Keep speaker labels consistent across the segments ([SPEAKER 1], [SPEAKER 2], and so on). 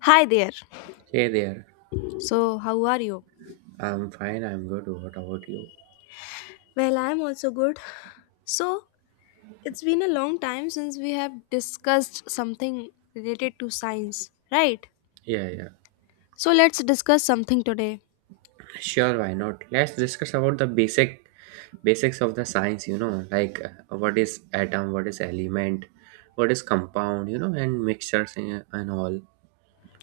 [SPEAKER 1] Hi there.
[SPEAKER 2] Hey there.
[SPEAKER 1] So, how are you?
[SPEAKER 2] I'm fine. I'm good. What about you?
[SPEAKER 1] Well, I'm also good. So, it's been a long time since we have discussed something related to science, right?
[SPEAKER 2] Yeah, yeah.
[SPEAKER 1] So, let's discuss something today.
[SPEAKER 2] Sure, why not? Let's discuss about the basic basics of the science, you know, like what is atom, what is element, what is compound, you know, and mixtures and all,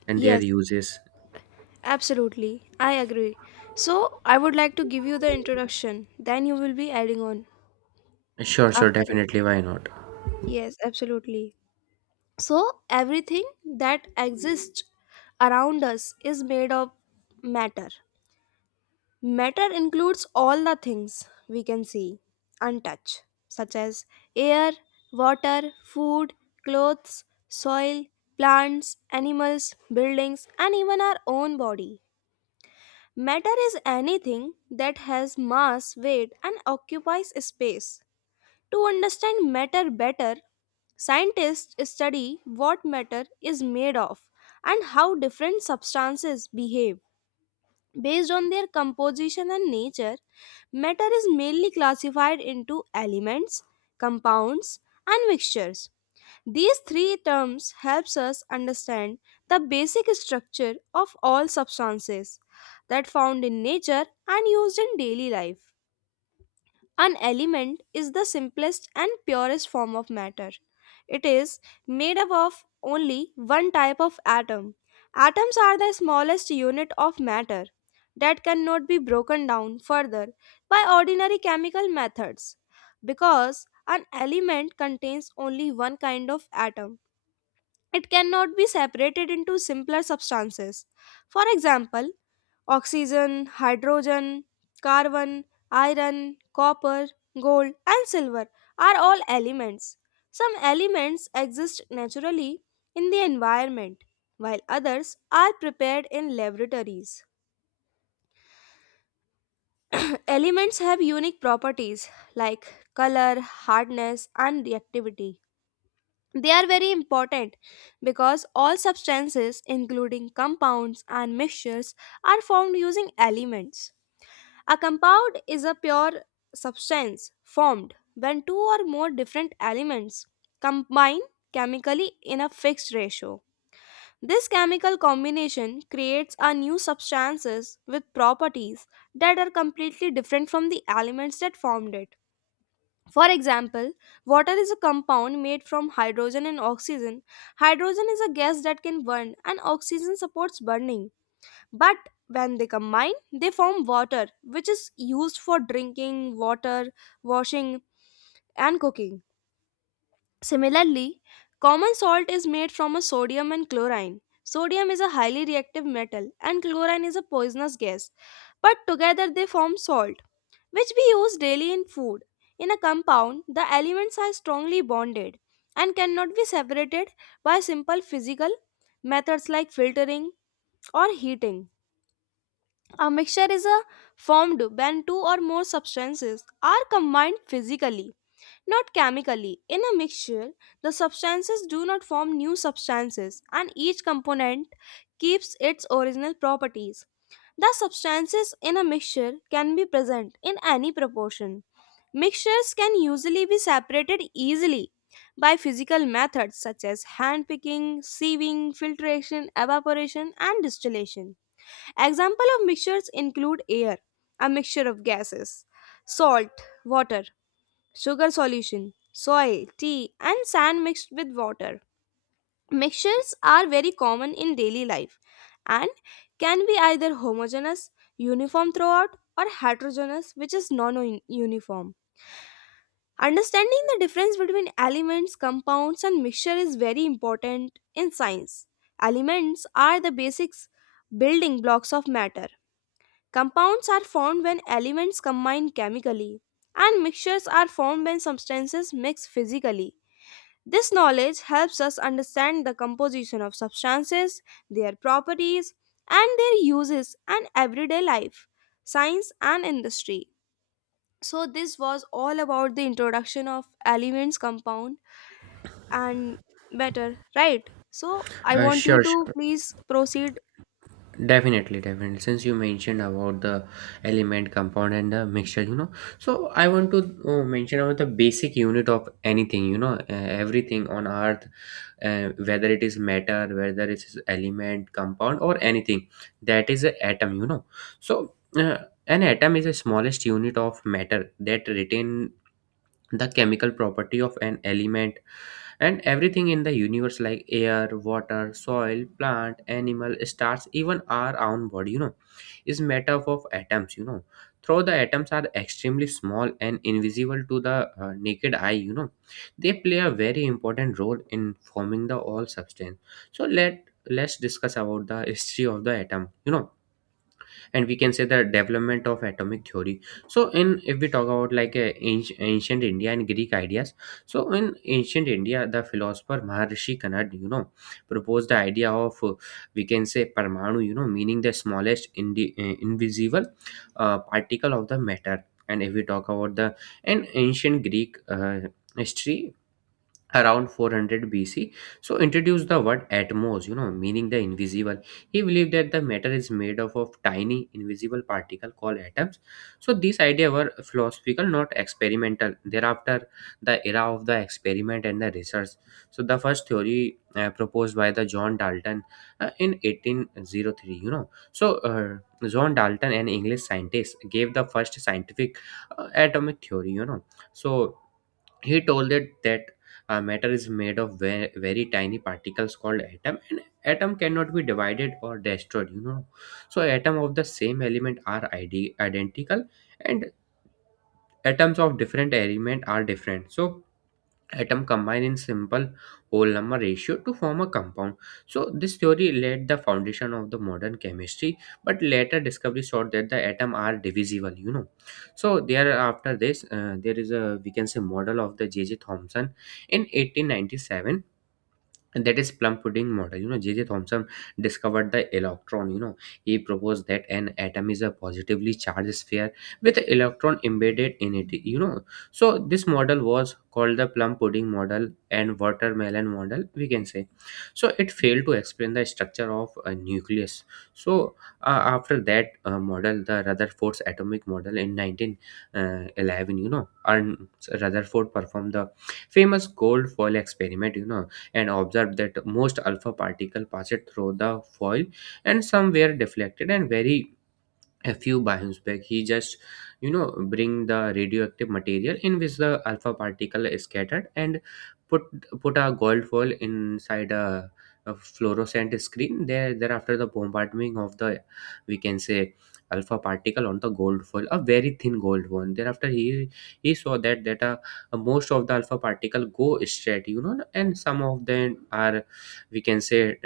[SPEAKER 2] and their
[SPEAKER 1] Yes,
[SPEAKER 2] uses.
[SPEAKER 1] absolutely. I agree. So, I would like to give you the introduction, then you will be adding on.
[SPEAKER 2] Sure, sure,
[SPEAKER 1] After it.
[SPEAKER 2] definitely, why not?
[SPEAKER 1] Yes, absolutely. So, everything that exists around us is made of matter. Matter includes all the things we can see and touch, such as air, water, food, clothes, soil, plants, animals, buildings, and even our own body. Matter is anything that has mass, weight, and occupies space. To understand matter better, scientists study what matter is made of and how different substances behave. Based on their composition and nature, matter is mainly classified into elements, compounds, and mixtures. These three terms helps us understand the basic structure of all substances that found in nature and used in daily life. An element is the simplest and purest form of matter. It is made up of only one type of atom. Atoms are the smallest unit of matter that cannot be broken down further by ordinary chemical methods. Because an element contains only one kind of atom, it cannot be separated into simpler substances. For example, oxygen, hydrogen, carbon, iron, copper, gold, and silver are all elements. Some elements exist naturally in the environment, while others are prepared in laboratories. Elements have unique properties like color, hardness, and reactivity. They are very important because all substances, including compounds and mixtures, are formed using elements. A compound is a pure substance formed when two or more different elements combine chemically in a fixed ratio. This chemical combination creates a new substances with properties that are completely different from the elements that formed it. For example, water is a compound made from hydrogen and oxygen. Hydrogen is a gas that can burn and oxygen supports burning. But when they combine, they form water, which is used for drinking, water, washing, and cooking. Similarly, common salt is made from a sodium and chlorine. Sodium is a highly reactive metal, and chlorine is a poisonous gas, but together they form salt, which we use daily in food. In a compound, the elements are strongly bonded and cannot be separated by simple physical methods like filtering or heating. A mixture is a formed when two or more substances are combined physically, not chemically. In a mixture, the substances do not form new substances and each component keeps its original properties. The substances in a mixture can be present in any proportion. Mixtures can usually be separated easily by physical methods such as hand picking, sieving, filtration, evaporation, and distillation. Example of mixtures include air, a mixture of gases, salt, water, sugar solution, soil, tea, and sand mixed with water. Mixtures are very common in daily life and can be either homogeneous, uniform throughout, or heterogeneous, which is non uniform. Understanding the difference between elements, compounds, and mixture is very important in science. Elements are the basics building blocks of matter. Compounds are formed when elements combine chemically, and mixtures are formed when substances mix physically. This knowledge helps us understand the composition of substances, their properties, and their uses in everyday life, science, and industry. So, this was all about the introduction of elements, compound, and matter, right? So, I
[SPEAKER 2] Uh,
[SPEAKER 1] want you
[SPEAKER 2] sure,
[SPEAKER 1] to
[SPEAKER 2] sure.
[SPEAKER 1] please proceed.
[SPEAKER 2] Definitely, definitely. Since you mentioned about the element, compound, and the mixture, you know, so I want to mention about the basic unit of anything, you know, everything on earth, whether it is matter, whether it is element, compound, or anything, that is an atom, you know. So, an atom is the smallest unit of matter that retain the chemical property of an element, and everything in the universe like air, water, soil, plant, animal, stars, even our own body, you know, is made up of atoms, you know. Though the atoms are extremely small and invisible to the naked eye, you know, they play a very important role in forming the all substance. So let's discuss about the history of the atom, you know, and we can say the development of atomic theory. So in, if we talk about like ancient India and Greek ideas. So in ancient India, the philosopher Maharishi Kanad, you know, proposed the idea of, we can say, parmanu, you know, meaning the smallest invisible particle of the matter. And if we talk about the in ancient Greek history, around 400 BC. So introduced the word atmos, you know, meaning the invisible. He believed that the matter is made up of tiny invisible particle called atoms. So these idea were philosophical, not experimental. Thereafter, the era of the experiment and the research. So the first theory proposed by the John Dalton in 1803, you know. So John Dalton, an English scientist, gave the first scientific atomic theory, you know. So he told it that, matter is made of very, very tiny particles called atom, and atom cannot be divided or destroyed. You know, so atom of the same element are id identical, and atoms of different element are different. So atom combine in simple whole number ratio to form a compound. So this theory laid the foundation of the modern chemistry, but later discovery showed that the atom are divisible, you know. So there after this, there is a, we can say, model of the J J Thomson in 1897, and that is plum pudding model, you know. JJ Thomson discovered the electron, you know. He proposed that an atom is a positively charged sphere with an electron embedded in it, you know. So this model was called the plum pudding model and watermelon model, we can say. So it failed to explain the structure of a nucleus. So after that model, the Rutherford's atomic model in 1911, you know, and Rutherford performed the famous gold foil experiment, you know, and observed that most alpha particle passed through the foil, and some were deflected, and very a few biosphere. He just, you know, bring the radioactive material in which the alpha particle is scattered, and put put a gold foil inside a fluorescent screen there. Thereafter the bombardment of the, we can say, alpha particle on the gold foil, a very thin gold one. Thereafter he saw that that, most of the alpha particle go straight, you know, and some of them are, we can say,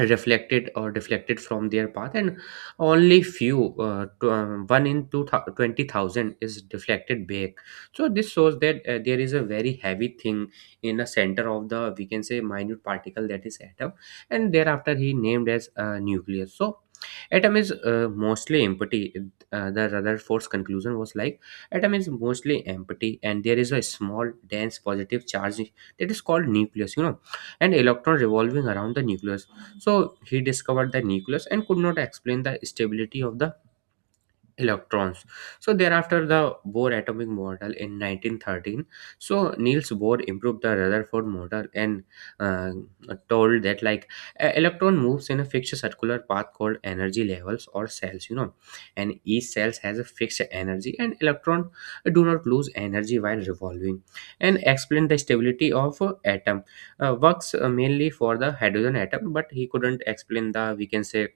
[SPEAKER 2] reflected or deflected from their path. And only few one in 20,000 is deflected back. So this shows that, there is a very heavy thing in the center of the, we can say, minute particle, that is atom. And thereafter he named as nucleus. So atom is mostly empty. Uh, the Rutherford's conclusion was like, atom is mostly empty and there is a small dense positive charge that is called nucleus, you know, and electron revolving around the nucleus. So he discovered the nucleus and could not explain the stability of the electrons. So thereafter, the Bohr atomic model in 1913. So Niels Bohr improved the Rutherford model and, uh, told that like, a electron moves in a fixed circular path called energy levels or cells, you know, and each cells has a fixed energy, and electron do not lose energy while revolving. And explained the stability of atom. Works mainly for the hydrogen atom, but he couldn't explain the, we can say,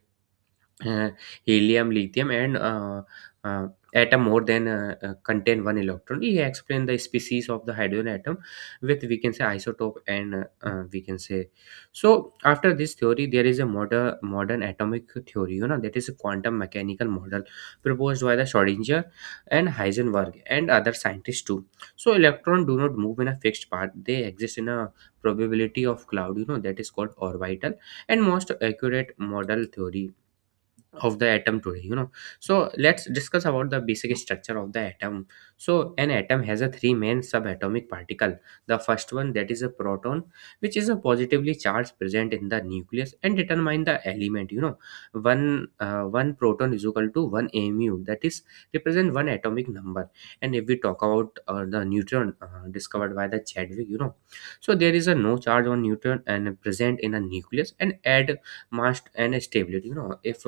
[SPEAKER 2] uh, helium, lithium, and uh, atom more than contain one electron. He explained the species of the hydrogen atom with, we can say, isotope and we can say. So after this theory, there is a modern atomic theory. You know that is a quantum mechanical model proposed by the Schrodinger and Heisenberg and other scientists too. So electron do not move in a fixed path; they exist in a probability of cloud. You know that is called orbital, and most accurate model theory of the atom today, you know. So let's discuss about the basic structure of the atom. So an atom has a three main subatomic particle. The first one, that is a proton, which is a positively charged, present in the nucleus and determine the element, you know. One proton is equal to one mu, that is represent one atomic number. And if we talk about the neutron, discovered by the Chadwick, you know. So there is a no charge on neutron and present in a nucleus and add mass and stability, you know. If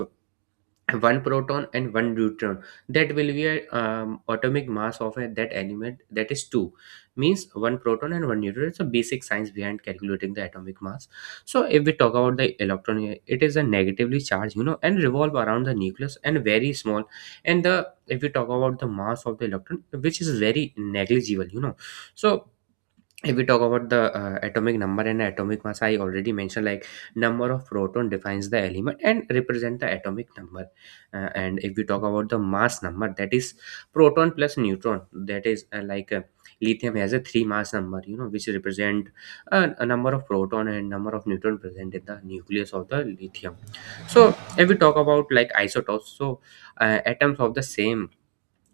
[SPEAKER 2] one proton and one neutron, that will be a atomic mass of a, that element, that is two. Means one proton and one neutron, it's a basic science behind calculating the atomic mass. So if we talk about the electron here, it is a negatively charged, you know, and revolve around the nucleus, and very small. And the, if we talk about the mass of the electron, which is very negligible, you know. So if we talk about the atomic number and atomic mass, I already mentioned like, number of proton defines the element and represent the atomic number. And if we talk about the mass number, that is proton plus neutron. That is like, lithium has a three mass number, you know, which represent a, a number of proton and number of neutron present in the nucleus of the lithium. So if we talk about like isotopes, so atoms of the same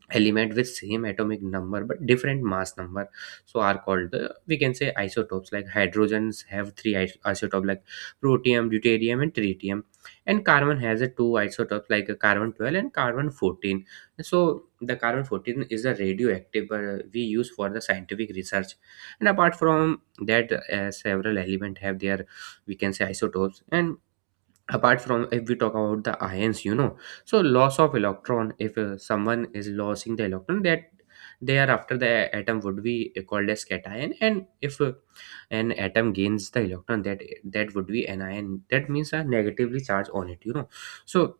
[SPEAKER 2] element with same atomic number but different mass number, so are called the, we can say, isotopes, like hydrogens have three isotope, like protium, deuterium, and tritium. And carbon has a two isotopes, like a carbon 12 and carbon 14. So the carbon 14 is a radioactive, we use for the scientific research. And apart from that, several element have their, we can say, isotopes. And apart from, if we talk about the ions, you know. So loss of electron, if someone is losing the electron, that there after the atom would be called as cation. And if an atom gains the electron, that that would be anion, that means a negatively charge on it, you know. So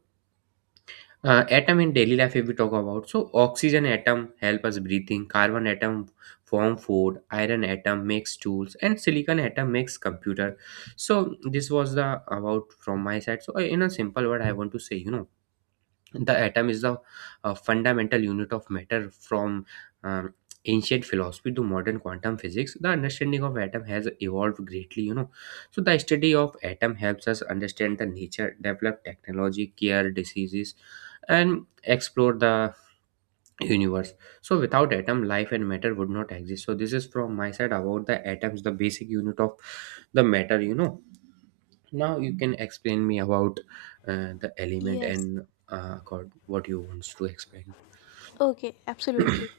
[SPEAKER 2] atom in daily life, if we talk about, so oxygen atom help us breathing, carbon atom form food, iron atom makes tools, and silicon atom makes computer. So this was the about from my side. So in a simple word I want to say, you know, the atom is the fundamental unit of matter. From um, ancient philosophy to modern quantum physics, the understanding of atom has evolved greatly, you know. So the study of atom helps us understand the nature, develop technology, cure diseases, and explore the universe. So without atom, life and matter would not exist. So this is from my side about the atoms, the basic unit of the matter, you know. Now you can explain me about the element
[SPEAKER 1] Yes.
[SPEAKER 2] and accord what you want to explain.
[SPEAKER 1] Okay, absolutely.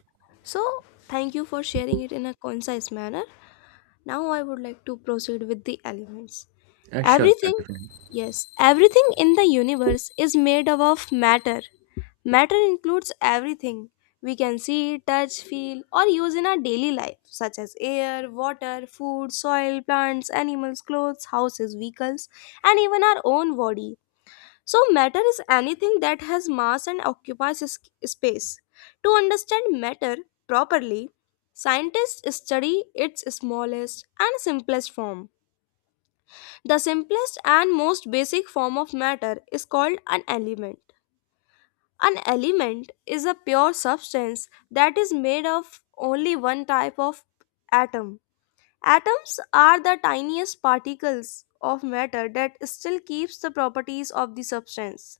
[SPEAKER 1] So, thank you for sharing it in a concise manner. Now, I would like to proceed with the elements.
[SPEAKER 2] Sure, sure,
[SPEAKER 1] Everything,
[SPEAKER 2] definitely.
[SPEAKER 1] yes, everything in the universe is made up of matter. Matter includes everything we can see, touch, feel, or use in our daily life, such as air, water, food, soil, plants, animals, clothes, houses, vehicles, and even our own body. So, matter is anything that has mass and occupies space. To understand matter properly, scientists study its smallest and simplest form. The simplest and most basic form of matter is called an element. An element is a pure substance that is made of only one type of atom. Atoms are the tiniest particles of matter that still keeps the properties of the substance.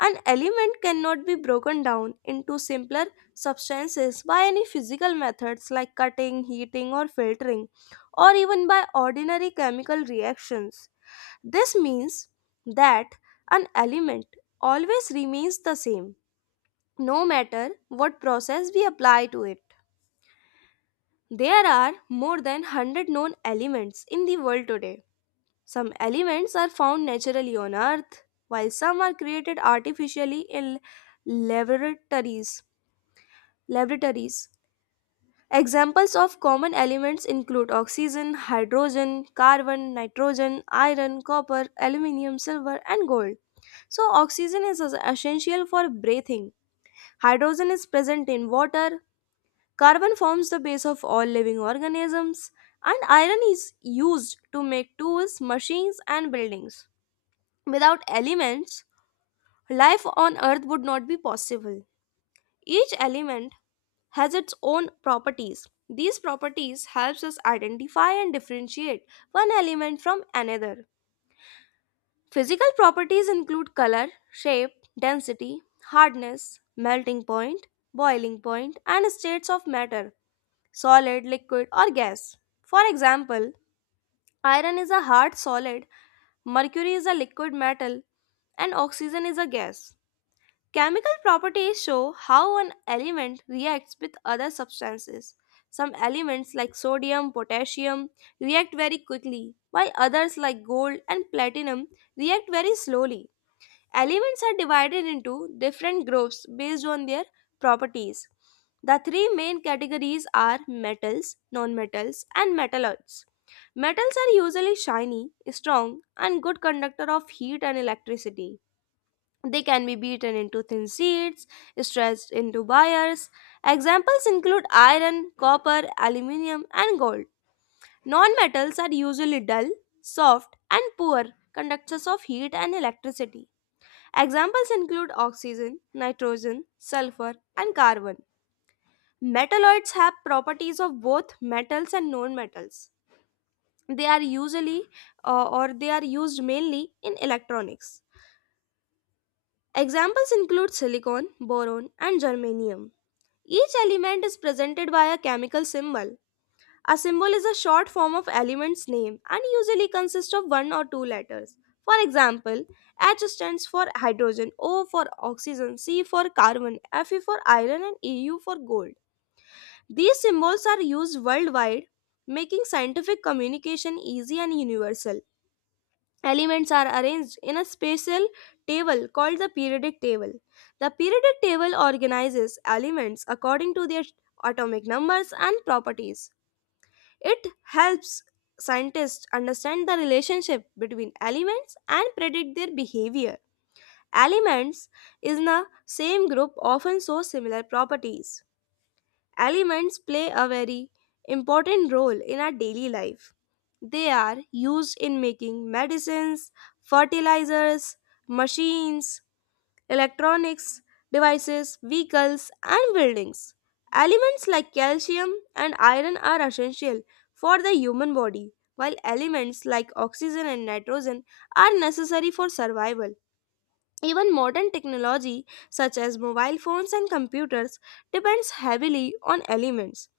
[SPEAKER 1] An element cannot be broken down into simpler substances by any physical methods like cutting, heating, or filtering, or even by ordinary chemical reactions. This means that an element always remains the same, no matter what process we apply to it. There are more than 100 known elements in the world today. Some elements are found naturally on Earth, while some are created artificially in laboratories. Laboratories. Examples of common elements include oxygen, hydrogen, carbon, nitrogen, iron, copper, aluminium, silver, and gold. So, oxygen is essential for breathing. Hydrogen is present in water. Carbon forms the base of all living organisms. And iron is used to make tools, machines, and buildings. Without elements, life on Earth would not be possible. Each element has its own properties. These properties helps us identify and differentiate one element from another. Physical properties include color, shape, density, hardness, melting point, boiling point, and states of matter, solid, liquid, or gas. For example, iron is a hard solid, mercury is a liquid metal, and oxygen is a gas. Chemical properties show how an element reacts with other substances. Some elements like sodium, potassium react very quickly, while others like gold and platinum react very slowly. Elements are divided into different groups based on their properties. The three main categories are metals, nonmetals, and metalloids. Metals are usually shiny, strong, and good conductor of heat and electricity. They can be beaten into thin sheets, stretched into wires. Examples include iron, copper, aluminium, and gold. Non-metals are usually dull, soft, and poor conductors of heat and electricity. Examples include oxygen, nitrogen, sulfur, and carbon. Metalloids have properties of both metals and non-metals. They are usually they are used mainly in electronics. Examples include silicon, boron, and germanium. Each element is presented by a chemical symbol. A symbol is a short form of element's name and usually consists of one or two letters. For example, H stands for hydrogen, O for oxygen, C for carbon, Fe for iron, and Eu for gold. These symbols are used worldwide, making scientific communication easy and universal. Elements are arranged in a spatial table called the periodic table. The periodic table organizes elements according to their atomic numbers and properties. It helps scientists understand the relationship between elements and predict their behavior. Elements in the same group often show similar properties. Elements play a very important role in our daily life. They are used in making medicines, fertilizers, machines, electronics, devices, vehicles, and buildings. Elements like calcium and iron are essential for the human body, while elements like oxygen and nitrogen are necessary for survival. Even modern technology such as mobile phones and computers depends heavily on elements.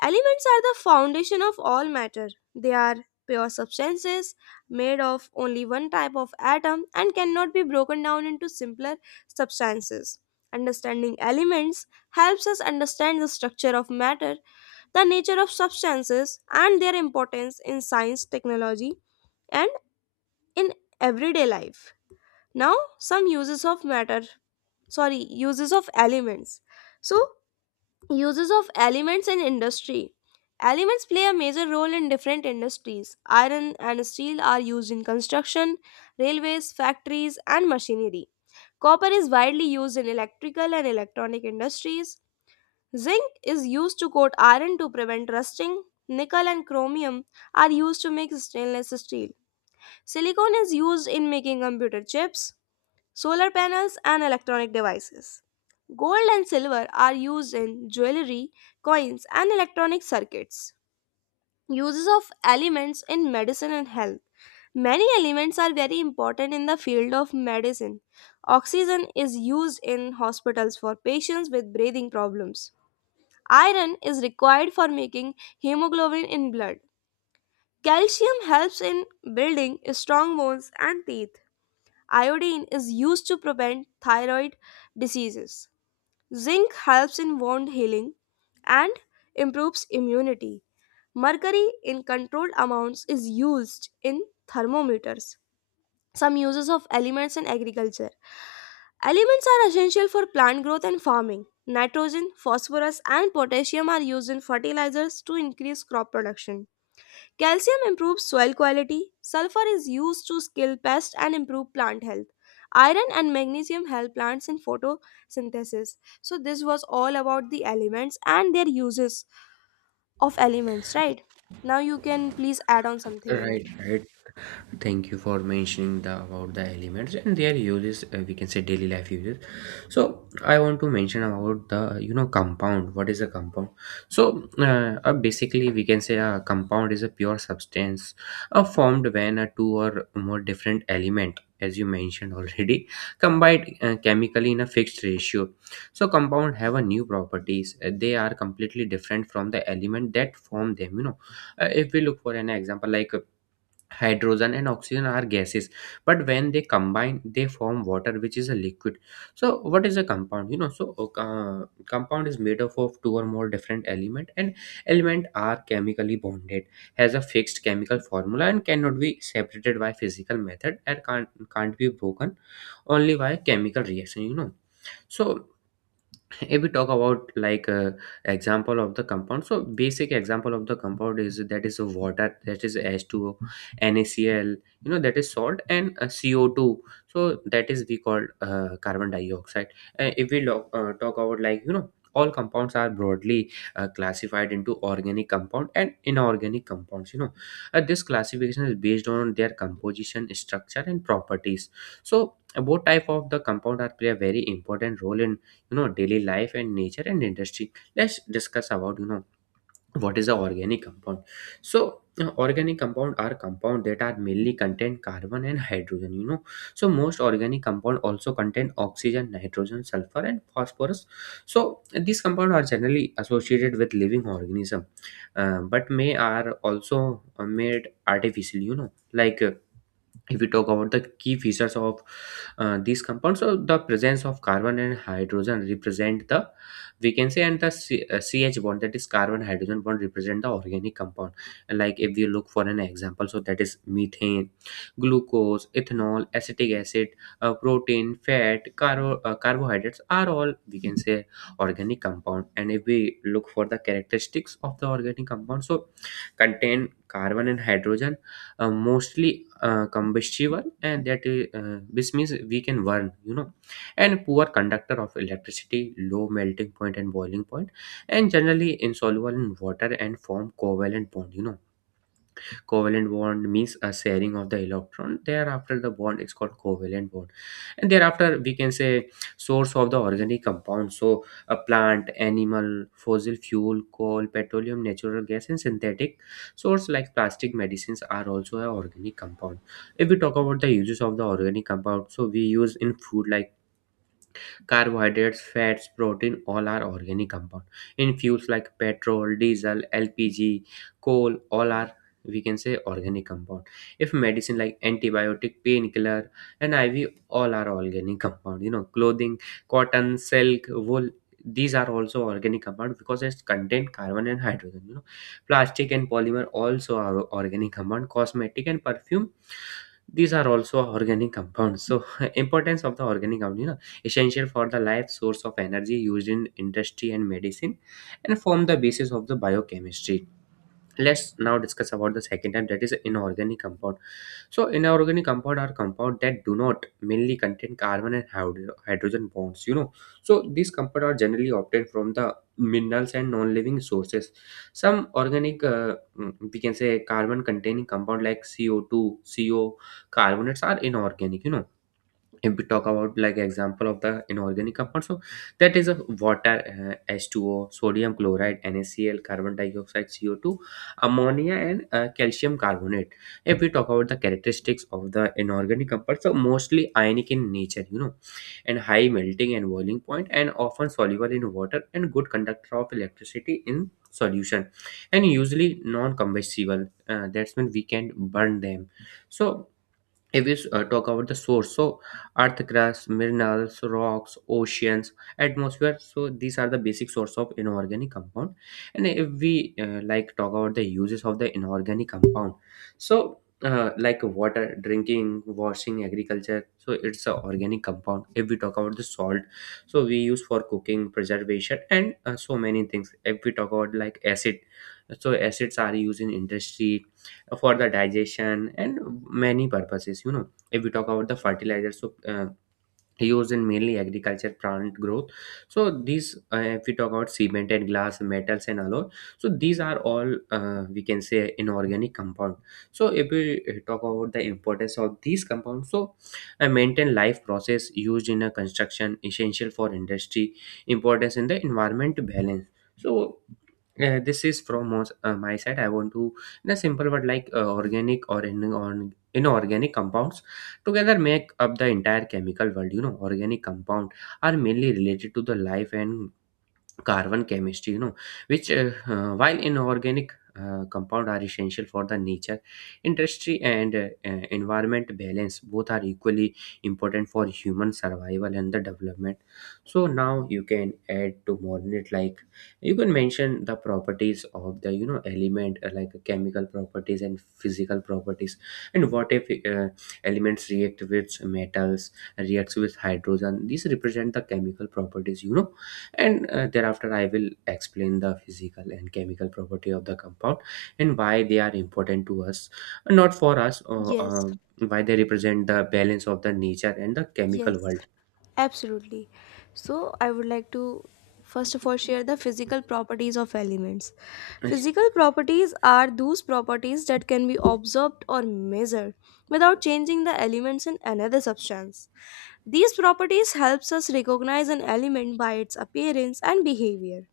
[SPEAKER 1] Elements are the foundation of all matter. They are pure substances made of only one type of atom and cannot be broken down into simpler substances. Understanding elements helps us understand the structure of matter, the nature of substances, and their importance in science, technology, and in everyday life. Now, some uses of matter, sorry, uses of elements. So, uses of elements in industry. Elements play a major role in different industries. Iron and steel are used in construction, railways, factories, and machinery. Copper is widely used in electrical and electronic industries. Zinc is used to coat iron to prevent rusting. Nickel and chromium are used to make stainless steel. Silicon is used in making computer chips, solar panels, and electronic devices. Gold and silver are used in jewelry, coins, and electronic circuits. Uses of elements in medicine and health. Many elements are very important in the field of medicine. Oxygen is used in hospitals for patients with breathing problems. Iron is required for making hemoglobin in blood. Calcium helps in building strong bones and teeth. Iodine is used to prevent thyroid diseases. Zinc helps in wound healing and improves immunity. Mercury in controlled amounts is used in thermometers. Some uses of elements in agriculture. Elements are essential for plant growth and farming. Nitrogen, phosphorus, and potassium are used in fertilizers to increase crop production. Calcium improves soil quality, sulfur is used to kill pests and improve plant health. Iron and magnesium help plants in photosynthesis. So, this was all about the elements and their uses of elements, right? Now, you can please add on something in
[SPEAKER 2] right
[SPEAKER 1] it.
[SPEAKER 2] right thank you for mentioning the about the elements and their uses, we can say daily life uses. So I want to mention about the compound. What is a compound? So basically we can say a compound is a pure substance formed when two or more different element, as you mentioned already, combined chemically in a fixed ratio. So compound have a new properties. They are completely different from the element that form them, you know. If we look for an example, like hydrogen and oxygen are gases, but when they combine they form water, which is a liquid. So what is a compound, you know? So compound is made up of two or more different element, and element are chemically bonded, has a fixed chemical formula and cannot be separated by physical method, and can't be broken only by chemical reaction, you know. So if we talk about like example of the compound, so basic example of the compound is that is a water, that is H2O, nacl, you know, that is salt, and CO2, so that is we call carbon dioxide. Uh, if we talk about like, you know, all compounds are broadly classified into organic compound and inorganic compounds, you know. This classification is based on their composition, structure and properties. So both type of the compound are play a very important role in, you know, daily life and nature and industry. Let's discuss about, you know, what is the organic compound. So you know, organic compound are compound that are mainly contain carbon and hydrogen, you know. So most organic compound also contain oxygen, nitrogen, sulfur and phosphorus. So these compound are generally associated with living organism. But may are also made artificially, you know. Like if we talk about the key features of these compounds, so the presence of carbon and hydrogen represent the, we can say, and the ch bond, that is carbon hydrogen bond, represent the organic compound. Like if we look for an example, so that is methane, glucose, ethanol, acetic acid, protein, fat, carbohydrates are all, we can say, organic compound. And if we look for the characteristics of the organic compound, so contain carbon and hydrogen, mostly combustible, and that this means we can burn, you know, and poor conductor of electricity, low melting point and boiling point, and generally insoluble in water, and form covalent bond, you know. Covalent bond means a sharing of the electron, thereafter the bond is called covalent bond. And thereafter we can say source of the organic compound, so a plant, animal, fossil fuel, coal, petroleum, natural gas, and synthetic source like plastic, medicines are also an organic compound. If we talk about the uses of the organic compound, so we use in food like carbohydrates, fats, protein, all are organic compound. In fuels like petrol, diesel, LPG, coal, all are, we can say, organic compound. If medicine like antibiotic, painkiller, and IV, all are organic compound. You know, clothing, cotton, silk, wool, these are also organic compound because it's contain carbon and hydrogen. You know, plastic and polymer also are organic compound. Cosmetic and perfume, these are also organic compounds. So importance of the organic compound, you know, essential for the life, source of energy, used in industry and medicine, and form the basis of the biochemistry. Let's now discuss about the second type, that is inorganic compound. So inorganic compound are compound that do not mainly contain carbon and hydrogen bonds, you know. So these compound are generally obtained from the minerals and non-living sources. Some organic, we can say, carbon containing compound like CO2, co, carbonates are inorganic, you know. If we talk about like example of the inorganic compound, so that is a water, H2O, sodium chloride, nacl, carbon dioxide, CO2, ammonia, and calcium carbonate. If we talk about the characteristics of the inorganic compounds, so mostly ionic in nature, you know, and high melting and boiling point, and often soluble in water, and good conductor of electricity in solution, and usually non-combustible, that's when we can burn them. So if we talk about the source, so earth crust, minerals, rocks, oceans, atmosphere, so these are the basic source of inorganic compound. And if we like talk about the uses of the inorganic compound, so like water, drinking, washing, agriculture, so it's a organic compound. If we talk about the salt, so we use for cooking, preservation, and so many things. If we talk about like acid, so acids are used in industry for the digestion and many purposes, you know. If we talk about the fertilizer, so used in mainly agriculture, plant growth. So these if we talk about cement and glass, metals and alloy, so these are all, we can say, inorganic compound. So if we talk about the importance of these compounds, so maintain life process, used in a construction, essential for industry, importance in the environment balance. So this is from my side. I want to, in a simple word, like organic or inorganic compounds together make up the entire chemical world, you know. Organic compound are mainly related to the life and carbon chemistry, you know, which while inorganic compound are essential for the nature, industry, and environment balance. Both are equally important for human survival and the development. So now you can add to modern it, like you can mention the properties of the, you know, element, like chemical properties and physical properties. And what if uh, elements react with metals, reacts with hydrogen, these represent the chemical properties, you know. And thereafter I will explain the physical and chemical property of the compound and why they are important to us. Not for us,
[SPEAKER 1] Yes,
[SPEAKER 2] why they represent the balance of the nature and the
[SPEAKER 1] yes.
[SPEAKER 2] chemical world.
[SPEAKER 1] Absolutely. So, I would like to first of all share the physical properties of elements. Physical properties are those properties that can be observed or measured without changing the elements in another substance. These properties helps us recognize an element by its appearance and behavior.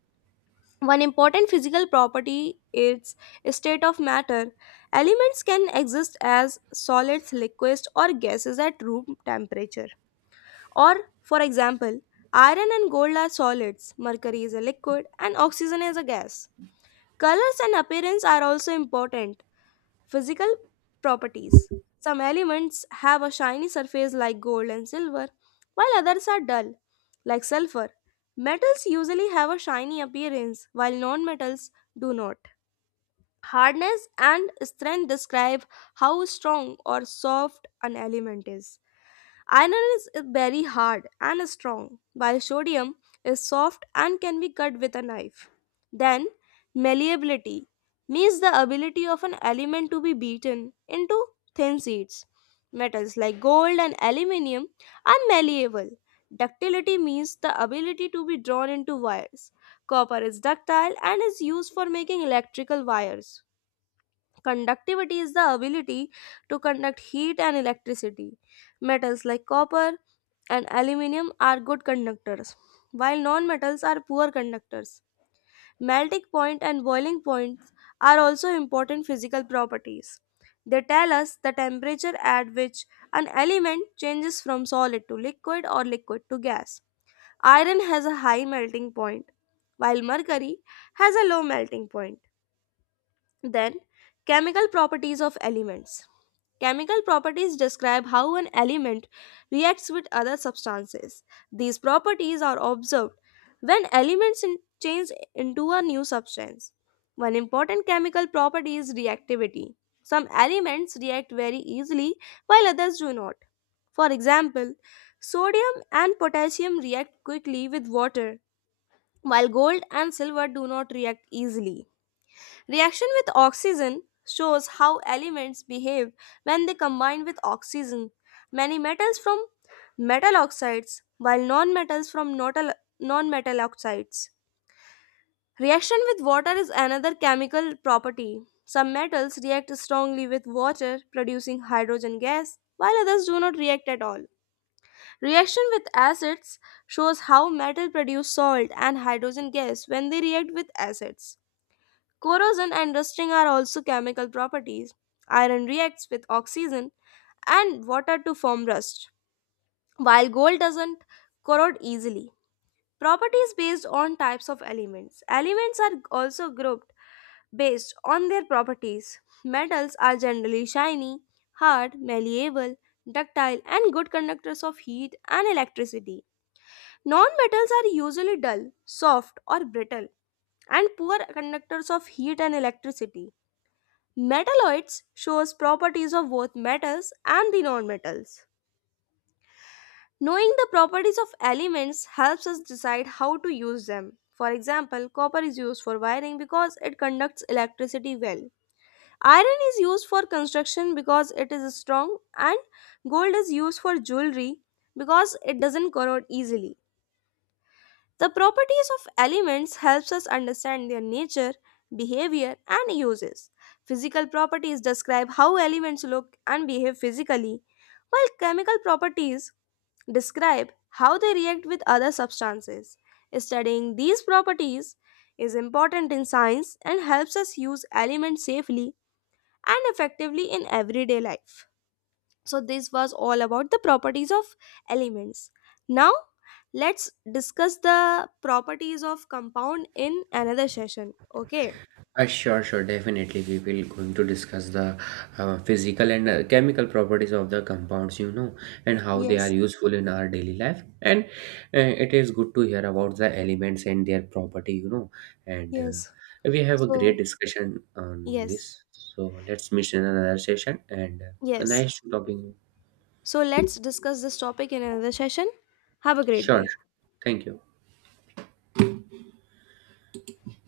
[SPEAKER 1] One important physical property is state of matter. Elements can exist as solids, liquids or gases at room temperature or, for example, iron and gold are solids, mercury is a liquid, and oxygen is a gas. Colors and appearance are also important physical properties. Some elements have a shiny surface like gold and silver, while others are dull, like sulfur. Metals usually have a shiny appearance, while non metals do not. Hardness and strength describe how strong or soft an element is. Iron is very hard and strong, while sodium is soft and can be cut with a knife. Then, malleability means the ability of an element to be beaten into thin sheets. Metals like gold and aluminium are malleable. Ductility means the ability to be drawn into wires. Copper is ductile and is used for making electrical wires. Conductivity is the ability to conduct heat and electricity. Metals like copper and aluminium are good conductors, while nonmetals are poor conductors. Melting point and boiling points are also important physical properties. They tell us the temperature at which an element changes from solid to liquid or liquid to gas. Iron has a high melting point, while mercury has a low melting point. Then, chemical properties of elements. Chemical properties describe how an element reacts with other substances. These properties are observed when elements change into a new substance. One important chemical property is reactivity. Some elements react very easily while others do not. For example, sodium and potassium react quickly with water, while gold and silver do not react easily. Reaction with oxygen shows how elements behave when they combine with oxygen. Many metals from metal oxides, while non metals from non metal oxides. Reaction with water is another chemical property. Some metals react strongly with water, producing hydrogen gas, while others do not react at all. Reaction with acids shows how metal produce salt and hydrogen gas when they react with acids. Corrosion and rusting are also chemical properties. Iron reacts with oxygen and water to form rust, while gold doesn't corrode easily. Properties based on types of elements. Elements are also grouped based on their properties. Metals are generally shiny, hard, malleable, ductile, and good conductors of heat and electricity. Non metals are usually dull, soft, or brittle, and poor conductors of heat and electricity. Metalloids shows properties of both metals and the nonmetals. Knowing the properties of elements helps us decide how to use them. For example, copper is used for wiring because it conducts electricity well. Iron is used for construction because it is strong and gold is used for jewelry because it doesn't corrode easily. The properties of elements helps us understand their nature, behavior and uses. Physical properties describe how elements look and behave physically, while chemical properties describe how they react with other substances. Studying these properties is important in science and helps us use elements safely and effectively in everyday life. So, this was all about the properties of elements. Now, let's discuss the properties of compound in another session. Okay.
[SPEAKER 2] Sure, sure, definitely. We will going to discuss the physical and chemical properties of the compounds, you know, and how they are
[SPEAKER 1] Yes,
[SPEAKER 2] useful in our daily life. And it is good to hear about the elements and their property, you know. And
[SPEAKER 1] yes.
[SPEAKER 2] we have a great
[SPEAKER 1] So,
[SPEAKER 2] discussion on
[SPEAKER 1] yes,
[SPEAKER 2] this. So let's meet in another session. And
[SPEAKER 1] yes.
[SPEAKER 2] nice to talking.
[SPEAKER 1] So, let's discuss this topic in another session. Have a great
[SPEAKER 2] Sure,
[SPEAKER 1] day.
[SPEAKER 2] sure, thank you.